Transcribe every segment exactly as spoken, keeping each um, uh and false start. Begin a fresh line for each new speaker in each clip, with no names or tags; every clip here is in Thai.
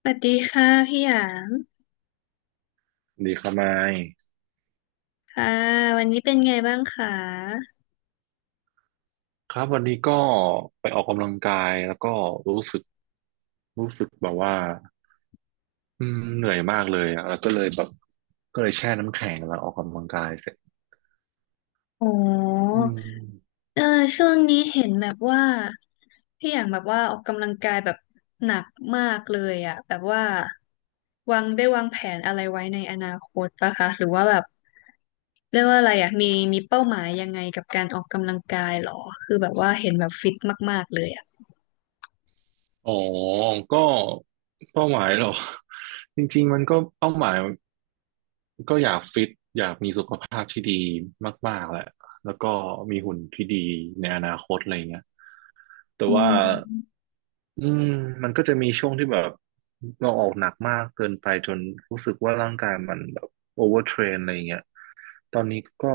สวัสดีค่ะพี่หยาง
ดีครับไมค์
ค่ะวันนี้เป็นไงบ้างคะ
ครับวันนี้ก็ไปออกกำลังกายแล้วก็รู้สึกรู้สึกแบบว่าอืมเหนื่อยมากเลยอะแล้วก็เลยแบบก็เลยแช่น้ำแข็งแล้วออกกำลังกายเสร็จ
โอ้
อืม
เออช่วงนี้เห็นแบบว่าพี่หยางแบบว่าออกกำลังกายแบบหนักมากเลยอะแบบว่าวางได้วางแผนอะไรไว้ในอนาคตปะคะหรือว่าแบบเรียกว่าอะไรอะมีมีเป้าหมายยังไงกับการออกกำลังกายหรอคือแบบว่าเห็นแบบฟิตมากๆเลยอะ
อ๋อก็เป้าหมายเหรอ จริงๆมันก็เป้าหมายก็อยากฟิตอยากมีสุขภาพที่ดีมากๆแหละแล้วก็มีหุ่นที่ดีในอนาคตอะไรเงี้ยแต่
อื
ว่า
ม
อืมมันก็จะมีช่วงที่แบบเราออกหนักมากเกินไปจนรู้สึกว่าร่างกายมันแบบโอเวอร์เทรนอะไรอย่างเงี้ยตอนนี้ก็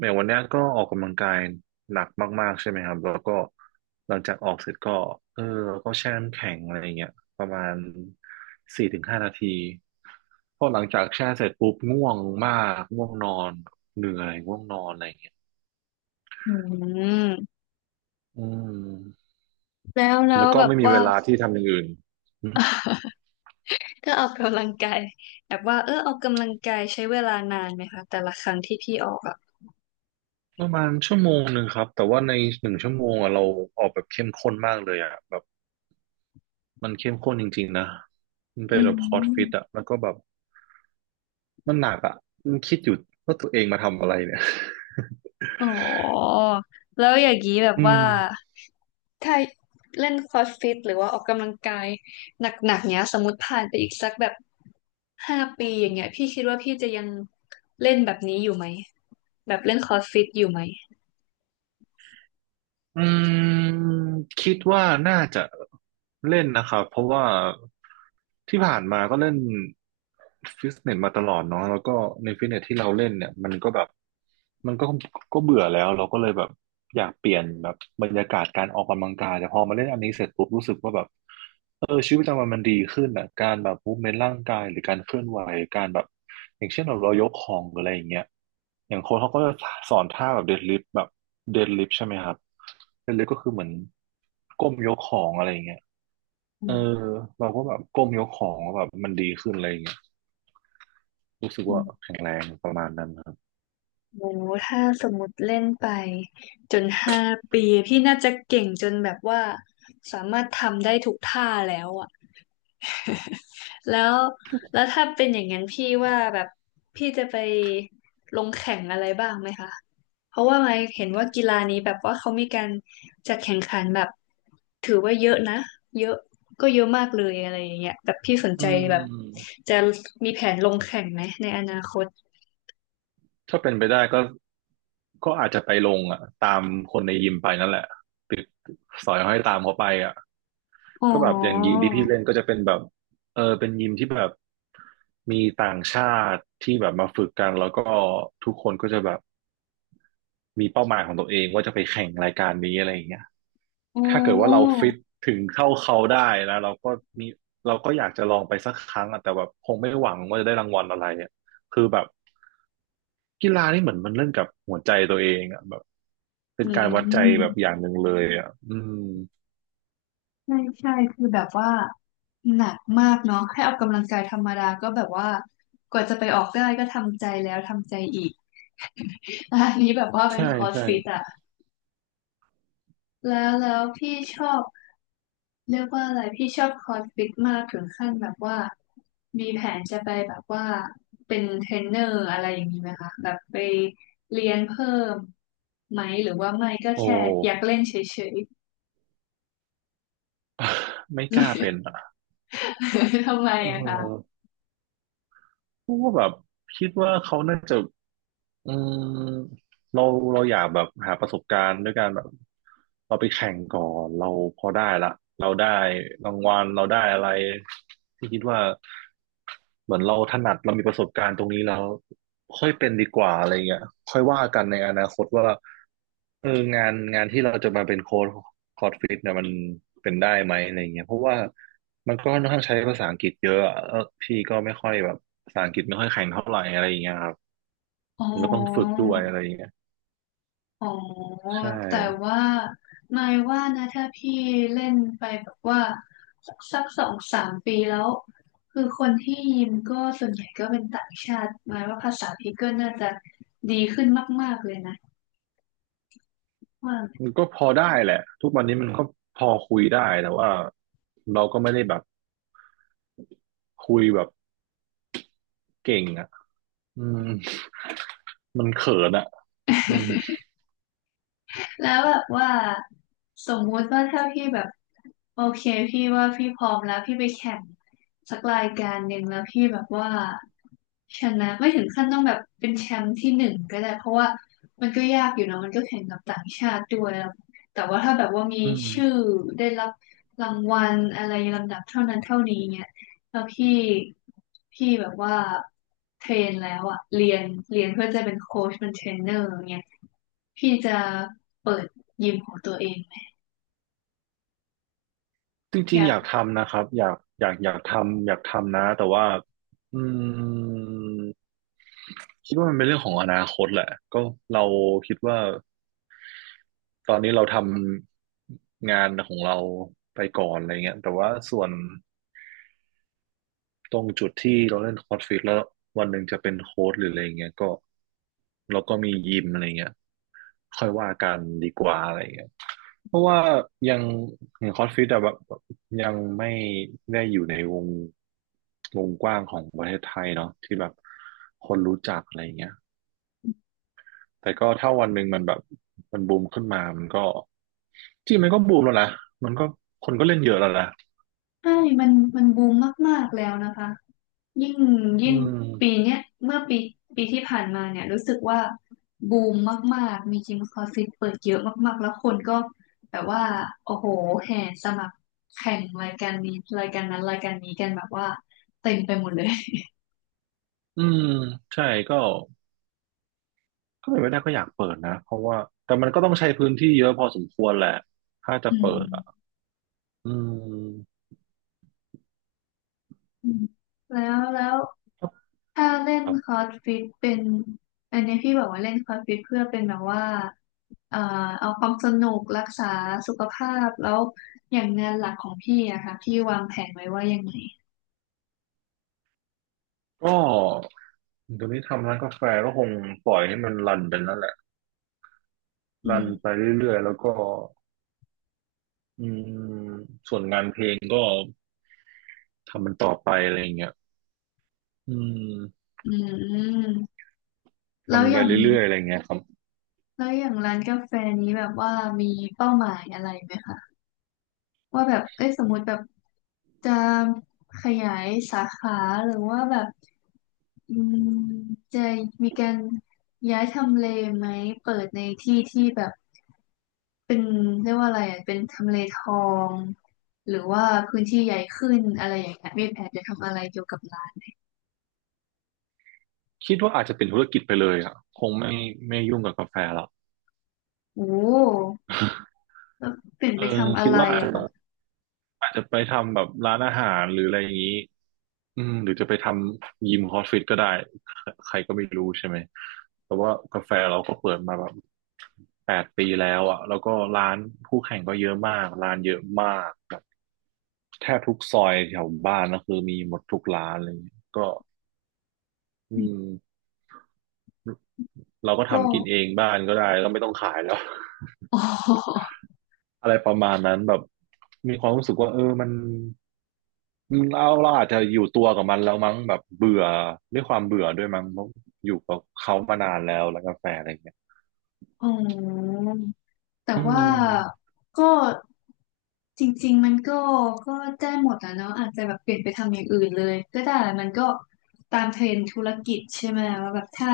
แม้วันเนี้ยก็ออกกำลังกายหนักมากๆใช่ไหมครับแล้วก็หลังจากออกเสร็จก็เออก็แช่น้ำแข็งอะไรอย่างเงี้ยประมาณสี่ถึงห้านาทีพอหลังจากแช่เสร็จปุ๊บง่วงมากง่วงนอนเหนื่อยง่วงนอนอะไรอย่างเงี้ย
อืม
อืม
แล้วแล้
แล้
ว
วก็
แบบ
ไม่มี
ว่า
เวลาที่ทำอย่างอื่น
ก็ออกกำลังกายแบบว่าเออออกกำลังกายใช้เวลานานไหมคะแต่ละครั้งที่พี่ออกอ่ะ
ประมาณชั่วโมงหนึ่งครับแต่ว่าในหนึ่งชั่วโมงอะเราออกแบบเข้มข้นมากเลยอะแบบมันเข้มข้นจริงๆนะมันเป็
อื
นแบบพอร์ตฟิต
ม
อะแล้วก็แบบมันหนักอะมันคิดอยู่ว่าตัวเองมาทำอะไรเนี่ย
อ๋อแล้วอย่างนี้แบบ
อืม
ว่าถ้าเล่นครอสฟิตหรือว่าออกกำลังกายหนักๆเนี้ยสมมติผ่านไปอีกสักแบบห้าปีอย่างเงี้ยพี่คิดว่าพี่จะยังเล่นแบบนี้อยู่ไหมแบบเล่นครอสฟิตอยู่ไหม
อืมคิดว่าน่าจะเล่นนะครับเพราะว่าที่ผ่านมาก็เล่นฟิตเนสมาตลอดเนาะแล้วก็ในฟิตเนสที่เราเล่นเนี่ยมันก็แบบมันก็ก็เบื่อแล้วเราก็เลยแบบอยากเปลี่ยนแบบบรรยากาศการออกกำลังกายแต่พอมาเล่นอันนี้เสร็จปุ๊บรู้สึกว่าแบบเออชีวิตประจำวันมันดีขึ้นอ่ะการแบบมูฟเมนต์ร่างกายหรือการเคลื่อนไหวการแบบอย่างเช่นเราเรายกของหรืออะไรอย่างเงี้ยอย่างโค้ชเขาก็จะสอนท่าแบบเดดลิฟต์แบบเดดลิฟต์ใช่ไหมครับ เล่นเล็กๆก็คือเหมือนก้มยกของอะไรอย่างเงี้ยเออ
อ
เราก็แบบก้มยกของแล้วแบบมันดีขึ้นอะไรอย่างเงี้ยรู้สึก
ื
ว่า
ม
แข็งแรงประมาณนั้นครับ
โอ้ถ้าสมมติเล่นไปจนห้าปีพี่น่าจะเก่งจนแบบว่าสามารถทำได้ทุกท่าแล้วอ่ะ แล้วแล้วถ้าเป็นอย่างนั้นพี่ว่าแบบพี่จะไปลงแข่งอะไรบ้างไหมคะเพราะว่าไมค์เห็นว่ากีฬานี้แบบว่าเขามีการจัดแข่งขันแบบถือว่าเยอะนะเยอะก็เยอะมากเลยอะไรอย่างเงี้ยแบบพี่สน
อื
ใจแบบ
ม
จะมีแผนลงแข่งไหมในอนาคต
ถ้าเป็นไปได้ก็ก็อาจจะไปลงอ่ะตามคนในยิมไปนั่นแหละติดสอยห้อยตามเขาไปอ่ะ
อ๋
ก็แบบอย่างยิม
อ
ที่พี่เล่นก็จะเป็นแบบเออเป็นยิมที่แบบมีต่างชาติที่แบบมาฝึกกันแล้วก็ทุกคนก็จะแบบ มีเป้าหมายของตัวเองว่าจะไปแข่งรายการนี้อะไรอย่างเงี้ย
อ๋
ถ้าเกิดว่าเรา
อ
ฟิตถึงเท่าเขาได้นะเราก็มีเราก็อยากจะลองไปสักครั้งอะแต่แบบคงไม่หวังว่าจะได้รางวัลอะไรอะคือแบบกีฬานี่เหมือนมันเล่นกับหัวใจตัวเองอะแบบเป็
อื
นการวัดใจแบบอ
ม
ย่างหนึ่งเลยอะอืม
ใช่ใช่คือแบบว่าหนักมากเนาะแค่ออกกำลังกายธรรมดาก็แบบว่ากว่าจะไปออกได้ก็ทำใจแล้วทำใจอีก อันนี้แบบว่าเป็
ใช่
นคอร์ส
ใช่
ฟิตอะแล้วแล้วพี่ชอบเรียกว่าอะไรพี่ชอบคอร์สฟิตมากถึงขั้นแบบว่ามีแผนจะไปแบบว่าเป็นเทรนเนอร์อะไรอย่างนี้ไหมคะแบบไปเรียนเพิ่มไหมหรือว่าไม่ก็
โอ้
แค่อยากเล่นเฉย
ไม่กล้าเป็น
ๆ
อ่ะ
ทำไม
เ
อะคะ
ออเพราะว่าแบบคิดว่าเขาน่าจะ อืมเราเราอยากแบบหาประสบการณ์ด้วยการแบบเราไปแข่งก่อนเราพอได้ละเราได้รางวัลเราได้อะไรที่คิดว่าเหมือนเราถนัดเรามีประสบการณ์ตรงนี้แล้วค่อยเป็นดีกว่าอะไรเงี้ยค่อยว่ากันในอนาคตว่าเอองานงานที่เราจะมาเป็นโค้ชโค้ชฟิตเนี่ยมันเป็นได้ไหมอะไรเงี้ยเพราะว่ามันก็ค่อนข้างใช้ภาษาอังกฤษเยอะอะแล้วพี่ก็ไม่ค่อยแบบภาษาอังกฤษไม่ค่อยแข็งเท่าไหร่อะไรเงี้ยครับ
อ๋อ
มันก็ต้องฝึกด้วยอะไรอย่างเงี้ย
อ๋อ
ใช่
แต่ว่านายว่านะถ้าพี่เล่นไปแบบว่าสักสองสามปีแล้ว คือคนที่ยิมก็ส่วนใหญ่ก็เป็นต่างชาติหมายว่าภาษาพี่ก็น่าจะดีขึ้นมากๆเลยนะว่า
มันก็พอได้แหละทุกวันนี้มันก็พอคุยได้แต่ว่าเราก็ไม่ได้แบบคุยแบบเก่งอ่ะอืมมันเขินอ่ะอืม
แล้วแบบว่าสมมุติว่าถ้าพี่แบบโอเคพี่ว่าพี่พร้อมแล้วพี่ไปแข่งสักรายการหนึ่งแล้วพี่แบบว่าชนะไม่ถึงขั้นต้องแบบเป็นแชมป์ที่หนึ่งก็ได้เพราะว่ามันก็ยากอยู่เนอะมันก็แข่งกับต่างชาติด้วยแล้วแต่ว่าถ้าแบบว่ามี
อืม
ชื่อได้รับรางวัลอะไรลำดับเท่านั้นเท่านี้เนี่ย แล้วพี่พี่แบบว่าเทรนแล้วอะเรียนเรียนเพื่อจะเป็นโค้ชเป็นเทรนเนอร์อย่างเงี้ยพี่จะเปิดยิมของตัวเองไหม
จ
อ
ริง
ยา
ๆอ
ก
ยากทำนะครับอยากอยากอยากทำอยากทำนะแต่ว่าอืมคิดว่ามันเป็นเรื่องของอนาคตแหละก็เราคิดว่าตอนนี้เราทำงานของเราไปก่อนอะไรเงี้ยแต่ว่าส่วน ตรงจุดที่เราเล่นคอร์ดฟิตแล้ววันหนึ่งจะเป็นโค้ชหรืออะไรเงี้ยก็เราก็มียิมอะไรเงี้ยค่อยว่ากันดีกว่าอะไรเงี้ยเพราะว่ายังอย่างคอร์สฟิตอะแบบยังไม่ได้อยู่ในวงวงกว้างของประเทศไทยเนาะที่แบบคนรู้จักอะไรเงี้ยแต่ก็ถ้าวันหนึ่งมันแบบมันบูมขึ้นมามันก็จริงมันก็บูมแล้วนะมันก็คนก็เล่นเยอะแล้วนะ
ใช่มันมันบูมมากๆแล้วนะคะยิ่ง
อื
ยิ่งปี
ม
เนี้ยเมื่อปีปีที่ผ่านมาเนี่ยรู้สึกว่าบูมมากๆมียิมคลาสสิกเปิดเยอะมากๆแล้วคนก็แบบว่าโอ้โหแห่สมัครแข่งรายการนี้รายการนั้นรายการนี้กันแบบว่าเต็มไปหมดเลย
อืมใช่ก็ ถ้าเป็นไปได้ก็อยากเปิดนะเพราะว่าแต่มันก็ต้องใช้พื้นที่เยอะพอสมควรแหละถ้า จะ
อืม
เปิดอ่ะอืม
อืมแล้วแล้ว
ค
ถ้าเล่น
รับ
คอร์สฟิตเป็นอันนี้พี่บอกว่าเล่นคอร์สฟิตเพื่อเป็นแบบว่าเอ่อเอาความสนุกรักษาสุขภาพแล้วอย่างงานหลักของพี่อะค่ะพี่วางแผนไว้ว่ายังไง
ก็ตอนนี้ทำร้านกาแฟก็คงปล่อยให้มันรันไปนั่นแหละ
อื
รัน
ม
ไปเรื่อยๆแล้วก็อืมส่วนงานเพลงก็ทำมันต่อไปอะไรอย่างเงี้ยอืม
อืมแล้ว
ทำ
อ
ไป
ย่าง
เรื่อยๆอะไรเงี้ยครับ
แล้วอย่างร้านกาแฟนี้แบบว่ามีเป้าหมายอะไรไหมคะว่าแบบเอ้ยสมมติแบบจะขยายสาขาหรือว่าแบบ อืมจะมีการย้ายทำเลไหมเปิดในที่ที่แบบเป็นเรียกว่าอะไรอ่ะเป็นทำเลทองหรือว่าพื้นที่ใหญ่ขึ้นอะไรอย่างเงี้ยมีแผนจะทำอะไรเกี่ยวกับร้าน
คิดว่าอาจจะเป็นธุรกิจไปเลยอ่ะคงไม่ไม่ยุ่งกับกาแฟหรอก
โอ้ แล้วเปลี่ยน
เอ
ไป
อ
ทำอะ
คิด
ไร
ว่า
อะค่ะ
อาจจะไปทำแบบร้านอาหารหรืออะไรอย่างนี้อืมหรือจะไปทำยิมคอสฟิตก็ได้ ใครก็ไม่รู้ใช่ไหมแต่ว่ากาแฟเราก็เปิดมาแบบแปดปีแล้วอ่ะแล้วก็ร้านคู่แข่งก็เยอะมากร้านเยอะมากแบบแทบทุกซอยแถวบ้านก็คือมีหมดทุกร้านเลยก็อืมเราก็
ก็
ทำกินเอง บ้านก็ได้ก็ไม่ต้องขายแล้ว
อ๋อ
อะไรประมาณนั้นแบบมีความรู้สึกว่าเออมัน อืมเราเราอาจจะอยู่ตัวกับมันแล้วมั้งแบบเบื่อด้วยความเบื่อด้วยมั้งเพราะอยู่กับเขามานานแล้วแล้วกาแฟอะไรเงี้ย
อ๋อแต่
อื
ว่า
ม
ก็ จริงๆมันก็ก็ได้หมดอะเนาะอาจจะแบบเปลี่ยนไปทำอย่างอื่นเลยก็ได้มันก็ตามเทรนด์ธุรกิจใช่ไหมว่าแบบถ้า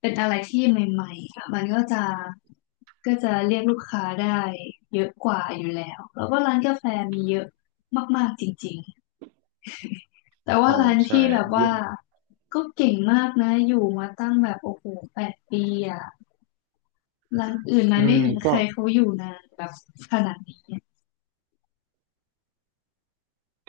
เป็นอะไรที่ใหม่ๆอะมันก็จะก็จะเรียกลูกค้าได้เยอะกว่าอยู่แล้วแล้วก็ร้านกาแฟมีเยอะมากๆจริงๆแต่ว่า
ใช่
ร้าน
ใช่
พี่แบบ
เย
ว่า
อะ
ก็เก่งมากนะอยู่มาตั้งแบบโอ้โหแปดปีอะร้านอื่นมั
อื
นไม่
ม
เห็นใค
ก็
รเขาอยู่นานแบบขนาดนี้อะ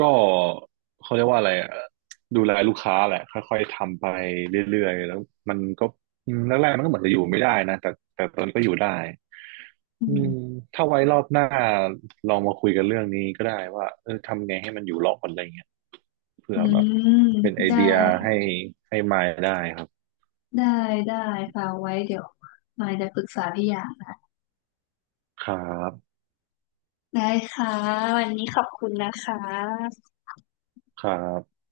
ก็เขาเรียกว่าอะไรอะดูแลลูกค้าแหละค่อยๆทำไปเรื่อยๆแล้วมันก็อืมแรกๆมันก็เหมือนจะอยู่ไม่ได้นะแต่แต่ตอนนี้ก็อยู่ได้
อื
อืม
ม
ถ้าไว้รอบหน้าลองมาคุยกันเรื่องนี้ก็ได้ว่าเออทำไงให้มันอยู่รอดอะไรเงี้ยเผื่
อื
อแบบ
ม
เป็นไอ
ได้
เดียให้ให้มายได้ครับ
ได้ได้ค่ะไว้เดี๋ยวมายจะปรึกษาพี่อย่างนะ
ครับ
ได้ค่ะวันนี้ขอบคุณนะคะ
ครับ